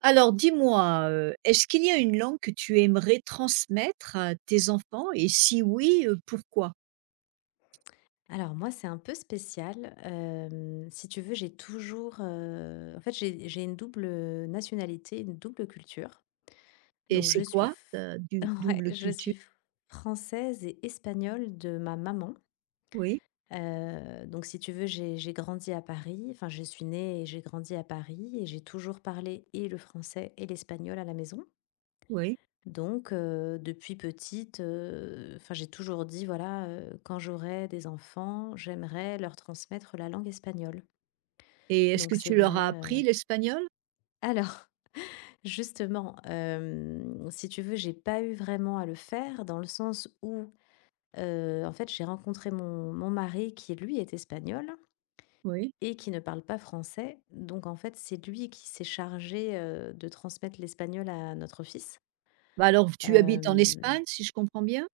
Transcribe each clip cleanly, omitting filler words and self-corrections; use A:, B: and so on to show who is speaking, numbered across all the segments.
A: Alors dis-moi, est-ce qu'il y a une langue que tu aimerais transmettre à tes enfants et si oui, pourquoi?
B: Alors moi, c'est un peu spécial. Si tu veux, j'ai toujours, en fait, j'ai une double nationalité, une double culture.
A: Et
B: Donc je
A: c'est
B: suis
A: quoi
B: f
A: ta du
B: Ouais,
A: double
B: je
A: culture?
B: suis française et espagnole de ma maman.
A: Oui,
B: Donc si tu veux, j'ai grandi à Paris. Enfin, je suis née et j'ai grandi à Paris, et j'ai toujours parlé et le français et l'espagnol à la maison.
A: oui,
B: Donc, depuis petite, enfin, j'ai toujours dit, voilà, quand j'aurai des enfants, j'aimerais leur transmettre la langue espagnole.
A: et est-ce
B: Donc
A: que
B: c'est
A: tu
B: vrai,
A: leur as appris l'espagnol?
B: alors justement, si tu veux, j'ai pas eu vraiment à le faire, dans le sens où, en fait, j'ai rencontré mon mari qui, lui, est espagnol
A: Oui.
B: et qui ne parle pas français. Donc en fait, c'est lui qui s'est chargé, de transmettre l'espagnol à notre fils.
A: Bah, alors tu habites en
B: Hem
A: Espagne si je comprends bien?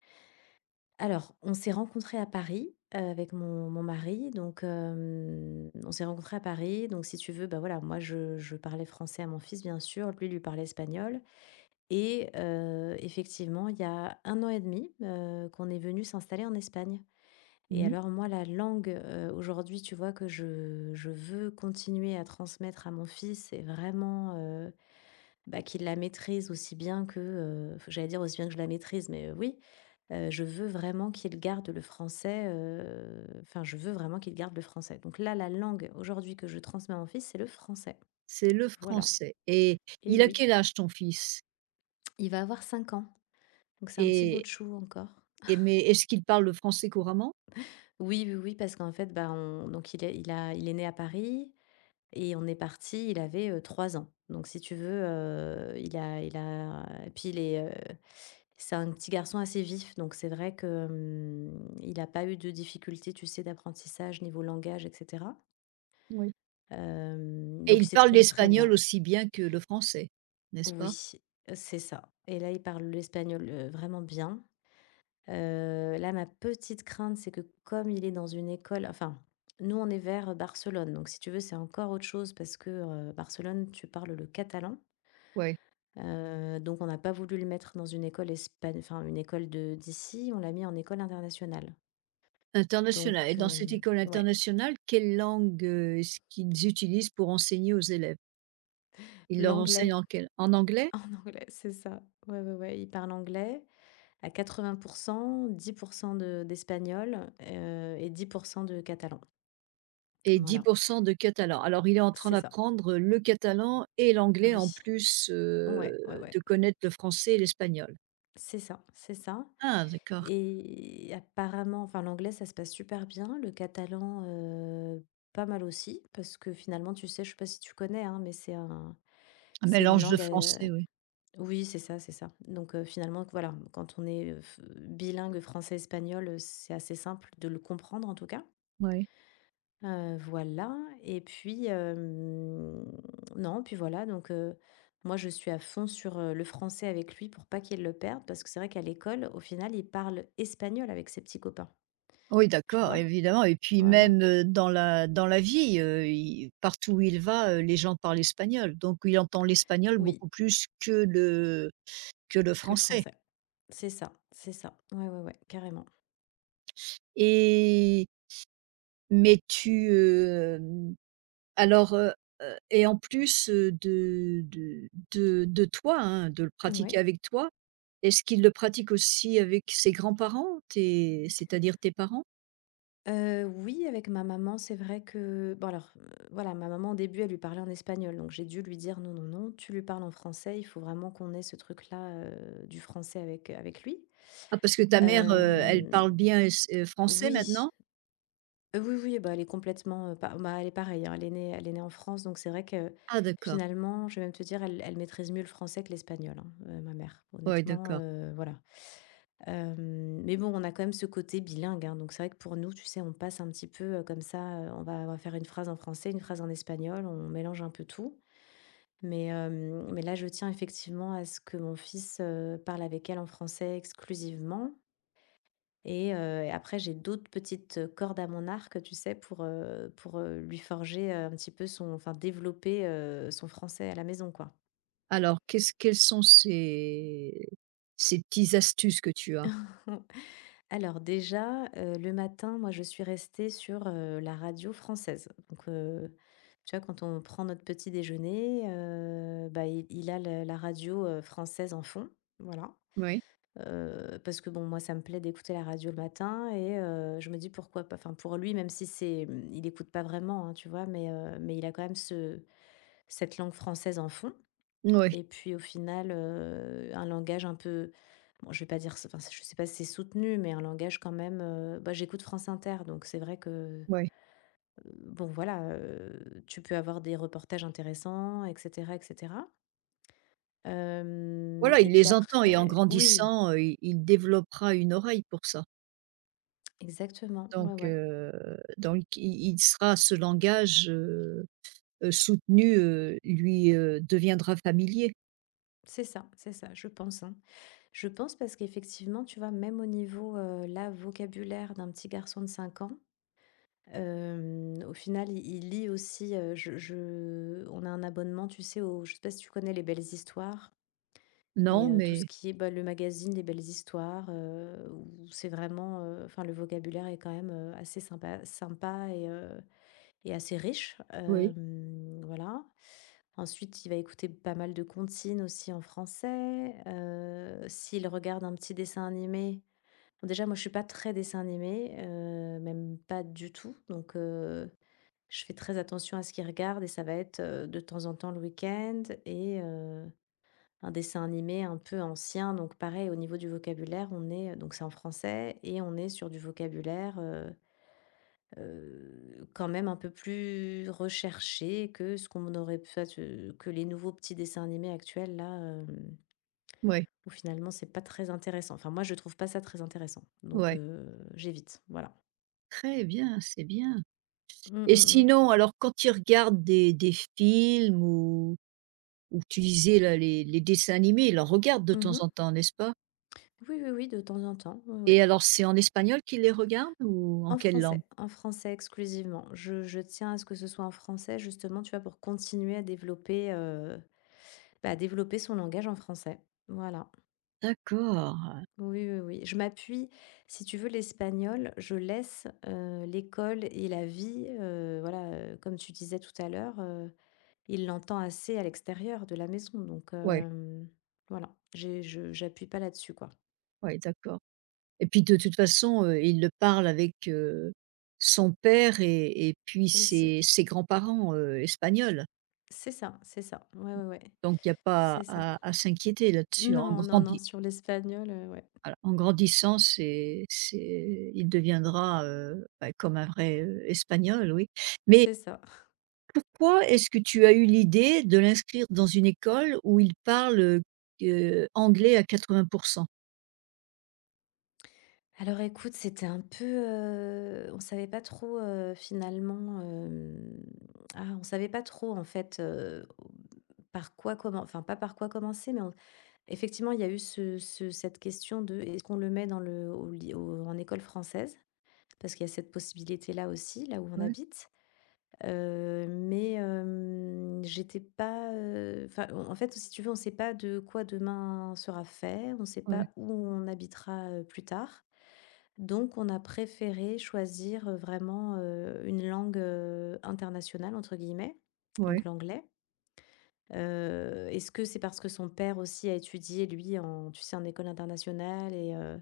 B: Alors, on s'est rencontrés à Paris, avec mon mari. Donc, on s'est rencontrés à Paris. Donc si tu veux, bah, voilà, moi je parlais français à mon fils, bien sûr. Lui parlait espagnol, et effectivement, il y a un an et demi 2 qu'on est venu s'installer en Espagne.
A: Mmh.
B: Et
A: Mmh.
B: alors moi, la langue, aujourd'hui, tu vois, que je veux continuer à transmettre à mon fils, et vraiment, bah, qu'il la maîtrise aussi bien que, j'allais dire aussi bien que je la maîtrise, mais oui. Je veux vraiment qu'il garde le français, enfin, je veux vraiment qu'il garde le français. Donc là, la langue aujourd'hui que je transmets à mon fils, c'est le français.
A: C'est le
B: Voilà.
A: français et
B: Et
A: il a
B: oui,
A: quel âge ton fils?
B: il va avoir 5 ans, donc c'est un petit bout
A: Et
B: de chou encore.
A: et mais est-ce qu'il parle le français couramment?
B: Oui, oui, oui, parce qu'en fait, bah, on donc il est il a il est né à Paris et on est parti. Il avait, 3 ans. Donc si tu veux, il a et puis il est, c'est un petit garçon assez vif, donc c'est vrai que, il a pas eu de difficultés, tu sais, d'apprentissage, niveau langage, et cetera.
A: Oui.
B: Hem,
A: Et
B: donc il
A: il parle
B: s'exprime très
A: l'espagnol
B: bien.
A: aussi bien que le français, n'est-ce pas?
B: Oui, c'est ça. Et là, il parle l'espagnol, vraiment bien. Là, ma petite crainte, c'est que comme il est dans une école, enfin, nous, on est vers Barcelone, donc si tu veux, c'est encore autre chose parce que, Barcelone, tu parles le catalan.
A: Oui.
B: Donc on n'a pas voulu le mettre dans une école espagne, enfin, une école de d'ici, on l'a mis en école internationale. Donc,
A: International, et dans cette école
B: ouais.
A: internationale, quelle langue, est-ce qu'ils utilisent pour enseigner aux élèves? Ils leur
B: L'anglais,
A: enseignent en quel en anglais
B: en anglais, c'est ça. Ouais, ouais, ouais, il parle anglais. À 80, 10 de d'espagnols, et 10 de catalans.
A: et dix
B: Voilà,
A: pour cent de catalan. Alors il est en train
B: c'est ça,
A: d'apprendre le catalan et l'anglais en
B: oui.
A: plus,
B: Ouais, ouais, ouais,
A: de connaître le français et l'espagnol.
B: c'est ça, c'est ça.
A: Ah d'accord,
B: Et apparemment, enfin l'anglais, ça se passe super bien. Le catalan, pas mal aussi, parce que finalement, tu sais, je sais pas si tu connais, hein, mais
A: un
B: c'est une
A: mélange de
B: langue,
A: français, oui.
B: oui, c'est ça, c'est ça. Donc finalement, voilà, quand on est, f bilingue français-espagnol, c'est assez simple de le comprendre, en tout cas.
A: Oui.
B: Voilà. Et puis, non, puis voilà, donc, moi je suis à fond sur, le français avec lui pour pas qu'il le perde, parce que c'est vrai qu'à l'école, au final, il parle espagnol avec ses petits copains,
A: Oui,
B: tu
A: d'accord,
B: vois?
A: évidemment, et puis
B: Voilà.
A: même, dans la vie, il partout où il va, les gens parlent espagnol, donc il entend l'espagnol
B: Oui,
A: beaucoup plus que le
B: que le
A: français.
B: français. C'est ça, c'est ça. Ouais, ouais, ouais, carrément.
A: Et mais tu, alors, et en plus, de toi, hein, de le pratiquer
B: Ouais.
A: avec toi, est-ce qu'il le pratique aussi avec ses grands-parents? Tes C'est-à-dire tes parents?
B: Oui, avec ma maman, c'est vrai que bon alors, voilà, ma maman au début elle lui parlait en espagnol, donc j'ai dû lui dire: «Non, non, non, tu lui parles en français, il faut vraiment qu'on ait ce truc-là, du français avec lui».
A: Ah parce que ta mère, elle
B: Hem,
A: parle bien es français
B: oui.
A: maintenant?
B: Oui, oui, bah, elle est complètement, pa bah, elle est pareille, hein, elle est née en France, donc c'est vrai que
A: Ah d'accord.
B: finalement, je vais même te dire, elle maîtrise mieux le français que l'espagnol, hein, ma mère.
A: Oui,
B: Honnêtement,
A: d'accord.
B: voilà. Mais bon, on a quand même ce côté bilingue, hein. Donc c'est vrai que pour nous, tu sais, on passe un petit peu, comme ça, on va faire une phrase en français, une phrase en espagnol, on mélange un peu tout. Mais là, je tiens effectivement à ce que mon fils, parle avec elle en français exclusivement. Et après, j'ai d'autres petites cordes à mon arc, tu sais, pour lui forger, un petit peu son enfin développer, son français à la maison, quoi.
A: Alors qu'est-ce quelles sont ces petites astuces que tu as?
B: Alors déjà, le matin, moi je suis restée sur, la radio française. Donc, tu vois, quand on prend notre petit déjeuner, bah, il a le la radio, française en fond, voilà.
A: Oui,
B: Parce que bon, moi, ça me plaît d'écouter la radio le matin, et je me dis: «Pourquoi pas?» Enfin, pour lui, même si c'est, il écoute pas vraiment, hein, tu vois? Mais il a quand même ce cette langue française en fond.
A: oui,
B: Et puis au final, un langage un peu bon, je vais pas dire, enfin, je sais pas si c'est soutenu, mais un langage quand même, bah, j'écoute France Inter. Donc c'est vrai que, heu,
A: oui.
B: bon, voilà, tu peux avoir des reportages intéressants, et cetera, et cetera. Hem
A: Voilà, il
B: Et puis
A: les entend et en
B: après, oui,
A: grandissant, il développera une oreille pour ça.
B: exactement, ouais,
A: Donc
B: ouais.
A: heu, donc il sera ce langage, soutenu, lui, deviendra familier.
B: C'est ça, je pense, hein. Je pense parce qu'effectivement, tu vois, même au niveau, là, vocabulaire d'un petit garçon de 5 ans, au final, il lit aussi. Je On a un abonnement, tu sais, au je sais pas si tu connais Les Belles Histoires,
A: Non,
B: et tout ce
A: mais
B: qui est, bah, le magazine Les Belles Histoires, où c'est vraiment, enfin, le vocabulaire est quand même, assez sympa sympa, et et assez riche,
A: oui,
B: voilà. Ensuite, il va écouter pas mal de comptines aussi en français. S'il regarde un petit dessin animé, bon, déjà moi je suis pas très dessin animé, même pas du tout. Donc je fais très attention à ce qu'il regarde, et ça va être, de temps en temps le week-end. Et un dessin animé un peu ancien, donc pareil au niveau du vocabulaire, on est, donc c'est en français et on est sur du vocabulaire. Quand même un peu plus recherché que ce qu'on aurait pu fait, que les nouveaux petits dessins animés actuels là,
A: oui,
B: où finalement c'est pas très intéressant. Enfin, moi je trouve pas ça très intéressant, donc
A: oui.
B: j'évite, voilà.
A: Très bien, c'est bien.
B: Mmh
A: Et
B: mh
A: sinon, alors quand il regarde des films ou tu disais là les dessins animés, il en regarde de
B: mh.
A: temps
B: Mmh.
A: en temps, n'est-ce pas?
B: Oui, oui, oui, de temps en temps, oui,
A: Et
B: oui.
A: alors c'est en espagnol qu'ils les regardent ou en quelle langue?
B: En français exclusivement. Je tiens à ce que ce soit en français justement, tu vois, pour continuer à développer, bah, à développer son langage en français. Voilà.
A: D'accord,
B: Oui, oui, oui. Je m'appuie, si tu veux, l'espagnol, je laisse l'école et la vie, voilà, comme tu disais tout à l'heure, il l'entend assez à l'extérieur de la maison. Donc,
A: ouais,
B: voilà, j'appuie pas là-dessus, quoi.
A: ouais, d'accord. Et puis de toute façon, il le parle avec, son père et puis
B: Aussi.
A: ses grands-parents, espagnols.
B: C'est ça, c'est ça. Ouais, ouais, ouais.
A: Donc il n'y a pas
B: C'est ça.
A: à s'inquiéter là-dessus. En
B: Non, non, non,
A: grandi
B: sur l'espagnol, ouais.
A: Voilà, en grandissant, c'est il deviendra, bah, comme un vrai, espagnol, oui. Mais
B: C'est ça.
A: pourquoi est-ce que tu as eu l'idée de l'inscrire dans une école où il parle, anglais à 80?
B: Alors écoute, c'était un peu, on savait pas trop, finalement, on savait pas trop en fait. Par quoi Comment, enfin, pas par quoi commencer, mais on effectivement, il y a eu ce ce cette question de: «Est-ce qu'on le met dans le au ly au en école française?» Parce qu'il y a cette possibilité-là aussi, là où on
A: Ouais,
B: habite, mais j'étais pas, enfin, on en fait, si tu veux, on ne sait pas de quoi demain sera fait, on ne sait
A: ouais,
B: pas où on habitera, plus tard. Donc on a préféré choisir, vraiment, une langue, «internationale» entre guillemets,
A: ouais.
B: donc l'anglais. Est-ce que c'est parce que son père aussi a étudié, lui, en tu sais, en école internationale? Et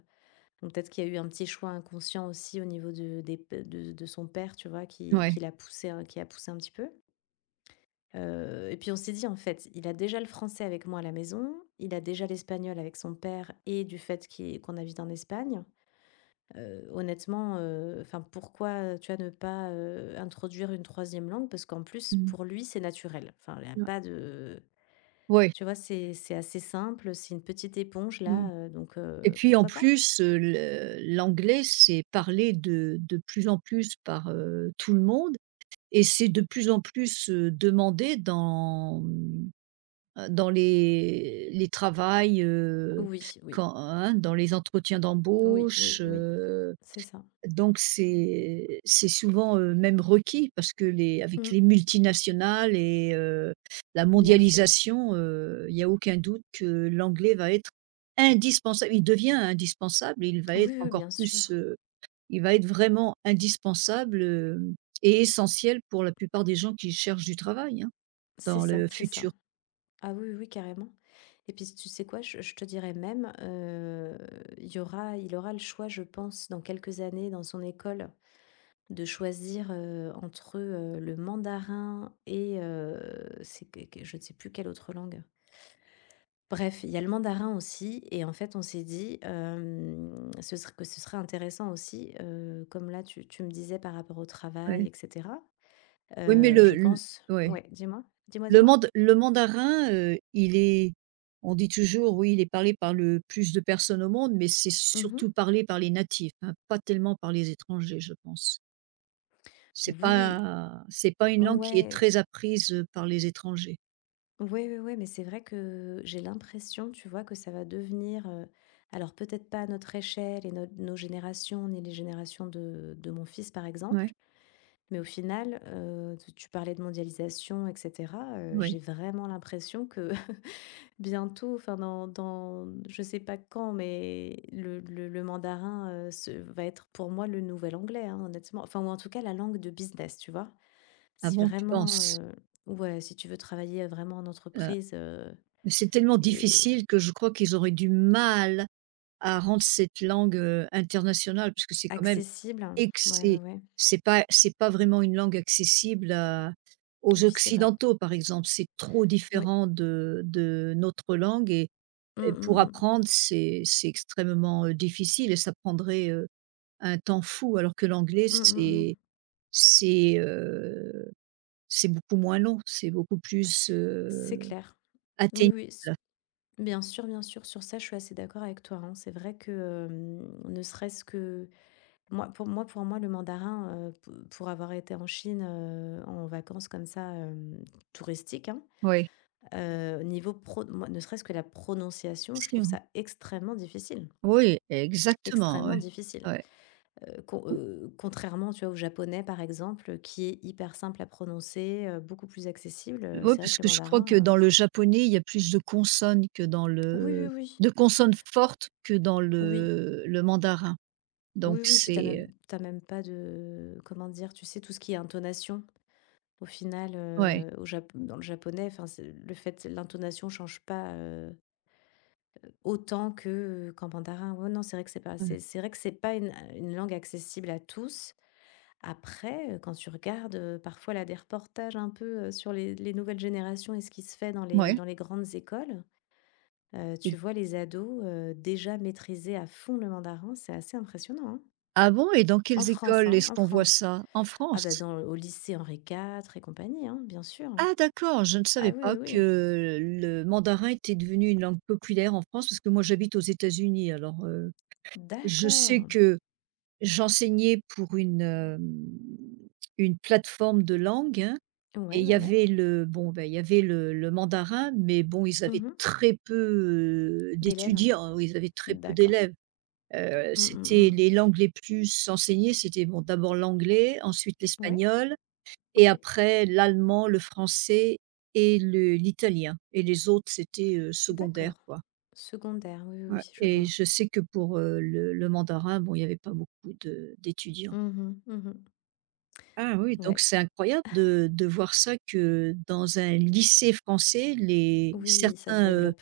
B: donc peut-être qu'il y a eu un petit choix inconscient aussi au niveau de des de son père, tu vois,
A: Ouais.
B: qui l'a poussé un qui a poussé un petit peu? Et puis on s'est dit, en fait, il a déjà le français avec moi à la maison, il a déjà l'espagnol avec son père, et du fait qu'on habite en Espagne. Honnêtement, enfin, pourquoi, tu vois, ne pas, introduire une troisième langue? Parce qu'en plus,
A: Mmh.
B: pour lui, c'est naturel. Enfin, il y a
A: Ouais.
B: pas de
A: Ouais.
B: tu vois, c'est assez simple, c'est une petite éponge
A: Mmh.
B: là, donc
A: Et puis en
B: pourquoi pas?
A: plus, le l'anglais, c'est parlé de plus en plus par, tout le monde, et c'est de plus en plus, demandé dans, mmh, dans les travails,
B: Oui, oui,
A: quand hein, dans les entretiens
B: oui, oui,
A: d'embauche.
B: oui, c'est ça.
A: Donc c'est souvent, même requis parce que les avec
B: Mmh,
A: les multinationales et la
B: bien sûr.
A: mondialisation, il y a aucun doute que l'anglais va être indispensable. Il devient indispensable, il va être
B: Oui, oui,
A: encore
B: bien sûr.
A: plus, il va être vraiment indispensable, et essentiel pour la plupart des gens qui cherchent du travail, hein,
B: C'est
A: dans
B: ça,
A: le
B: c'est ça.
A: futur.
B: Ah oui, oui, oui, carrément. Et puis, tu sais quoi? Je te dirais même, il aura le choix, je pense, dans quelques années, dans son école, de choisir, entre, le mandarin et, c'est que je ne sais plus quelle autre langue. Bref, il y a le mandarin aussi. Et en fait, on s'est dit, hem, ce ser que ce serait intéressant aussi, comme là, tu me disais par rapport au travail,
A: Ouais.
B: et cetera.
A: Oui, mais le
B: Je
A: l
B: pense,
A: ouais.
B: ouais, dis-moi? Dis-moi, dis-moi?
A: Le mandarin, il est, on dit toujours: «Oui, il est parlé par le plus de personnes au monde», mais c'est
B: Mmh.
A: surtout parlé par les natifs, hein, pas tellement par les étrangers, je pense. C'est
B: Oui,
A: pas c'est pas une langue qui est
B: ouais,
A: très apprise, par les étrangers.
B: ouais, ouais, ouais, mais c'est vrai que j'ai l'impression, tu vois, que ça va devenir, alors peut-être pas à notre échelle et nos générations, ni les générations de mon fils, par
A: Ouais,
B: exemple. Mais au final, t tu parlais de mondialisation, et cetera,
A: oui.
B: j'ai vraiment l'impression que bientôt, enfin dans je sais pas quand, mais le mandarin, se va être pour moi le nouvel anglais, hein, honnêtement. Enfin, ou en tout cas la langue de business, tu vois?
A: Ah
B: Si
A: bon, tu
B: vraiment,
A: penses?
B: ouais, si tu veux travailler vraiment en
A: Heu,
B: entreprise,
A: c'est tellement
B: et
A: difficile que je crois qu'ils auraient du mal à rendre cette langue, internationale, parce que c'est quand même.
B: accessible, hein.
A: Et que
B: Ouais, ouais,
A: c'est
B: ouais.
A: c'est pas c'est pas vraiment une langue accessible à aux
B: Oui, c'est vrai.
A: occidentaux, par exemple. C'est trop
B: Oui.
A: différent de notre langue. Et
B: Mmh,
A: pour
B: mmh mh.
A: apprendre, c'est extrêmement, difficile, et ça prendrait, un temps fou. Alors que l'anglais,
B: Mmh, mmh mh.
A: c'est, heu, c'est beaucoup moins long, c'est beaucoup plus,
B: C'est clair. Oui,
A: atteignable.
B: oui. Bien sûr, sur ça, je suis assez d'accord avec toi, hein. C'est vrai que, ne serait-ce que moi, pour moi, le mandarin, p pour avoir été en Chine, en vacances comme ça, touristiques, hein,
A: Oui.
B: niveau pro moi, ne serait-ce que la prononciation, je
A: Si,
B: trouve
A: hein.
B: ça extrêmement difficile,
A: Oui, exactement,
B: extrêmement
A: ouais.
B: difficile.
A: Ouais.
B: Contrairement, tu vois, au japonais, par exemple, qui est hyper simple à prononcer, beaucoup plus accessible,
A: Ouais,
B: c'est vrai
A: parce
B: que
A: que
B: le
A: je crois que
B: mandarin,
A: dans le japonais, il y a plus de consonnes que dans
B: oui, oui,
A: le
B: oui,
A: de consonnes fortes que dans
B: oui.
A: le mandarin. Donc
B: Oui, oui, puis
A: c'est
B: t'as même pas de, comment dire? Tu sais, tout ce qui est intonation, au final,
A: ouais,
B: au Jap dans le japonais, enfin, c'est le fait, l'intonation change pas, autant que, qu'en mandarin. Ouais, non, c'est vrai que
A: ouais,
B: c'est vrai que c'est pas une langue accessible à tous. Après, quand tu regardes, parfois là, des reportages un peu, sur les nouvelles générations, et ce qui se fait
A: ouais.
B: dans les grandes écoles, tu
A: Et
B: vois les ados, déjà maîtriser à fond le mandarin, c'est assez impressionnant, hein.
A: ah bon? Et dans
B: En
A: quelles
B: France,
A: écoles
B: hein,
A: est-ce
B: en
A: qu'on voit
B: France.
A: ça? En
B: Ah bah,
A: France?
B: dans au lycée Henri IV et compagnie, hein, bien sûr, hein.
A: Ah d'accord, je ne
B: Ah
A: savais
B: oui, oui,
A: pas
B: oui.
A: que le mandarin était devenu une langue populaire en France, parce que moi j'habite aux États-Unis, alors, je sais
B: D'accord.
A: que j'enseignais pour une, une plateforme de langue, hein. Et
B: Ouais,
A: il
B: ouais,
A: y
B: ouais.
A: avait le bon, bah, il y avait le mandarin, mais bon, ils avaient
B: Mmh.
A: très peu,
B: D'élèves?
A: d'étudiants, oui, ils avaient très peu
B: D'accord.
A: d'élèves.
B: Mmh, mmh,
A: C'était les langues les plus enseignées, c'était bon, d'abord l'anglais, ensuite
B: mmh. Ouais,
A: l'espagnol, et
B: OK.
A: après l'allemand, le français et le l'italien, et les autres, c'était, secondaire,
B: D'accord.
A: quoi.
B: Secondaire, oui, oui,
A: Ouais,
B: oui, je
A: et
B: vois.
A: je sais que pour, le mandarin, bon, il y avait pas beaucoup de d'étudiants.
B: Mmh mh, mmh.
A: Ah oui, donc
B: Ouais.
A: c'est incroyable de voir ça, que dans un lycée français, les
B: Oui, ça se
A: certains,
B: développe.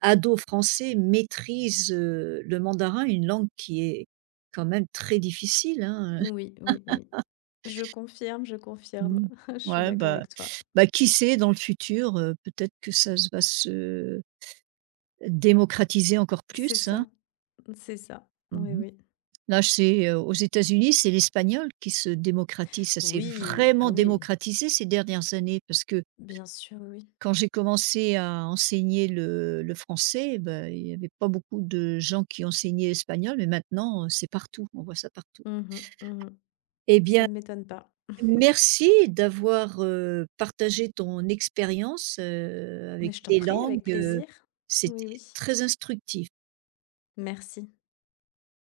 A: ados français maîtrisent, le mandarin, une langue qui est quand même très difficile, hein,
B: Oui, oui, oui. Je confirme, je confirme.
A: Mmh.
B: Je suis
A: Ouais,
B: d'accord
A: bah
B: avec toi.
A: bah, qui sait, dans le futur, peut-être que ça s va se démocratiser encore
B: C'est
A: plus, hein.
B: ça, c'est ça. Oui,
A: Mmh.
B: oui.
A: Là, c'est, aux États-Unis, c'est l'espagnol qui se démocratise. Ça s'est
B: Oui, ah
A: vraiment
B: oui,
A: démocratisé ces dernières années parce que
B: bien sûr, oui, oui.
A: quand j'ai commencé à enseigner le français, bah, il n'y avait pas beaucoup de gens qui enseignaient l'espagnol, mais maintenant, c'est partout, on voit ça partout.
B: Mmh mmh.
A: Eh
B: Ça
A: bien,
B: ne m'étonne pas.
A: merci d'avoir, partagé ton expérience,
B: Mais
A: avec
B: je t'en
A: les
B: prie,
A: langues,
B: avec plaisir.
A: c'était
B: Oui, oui.
A: très instructif.
B: Merci.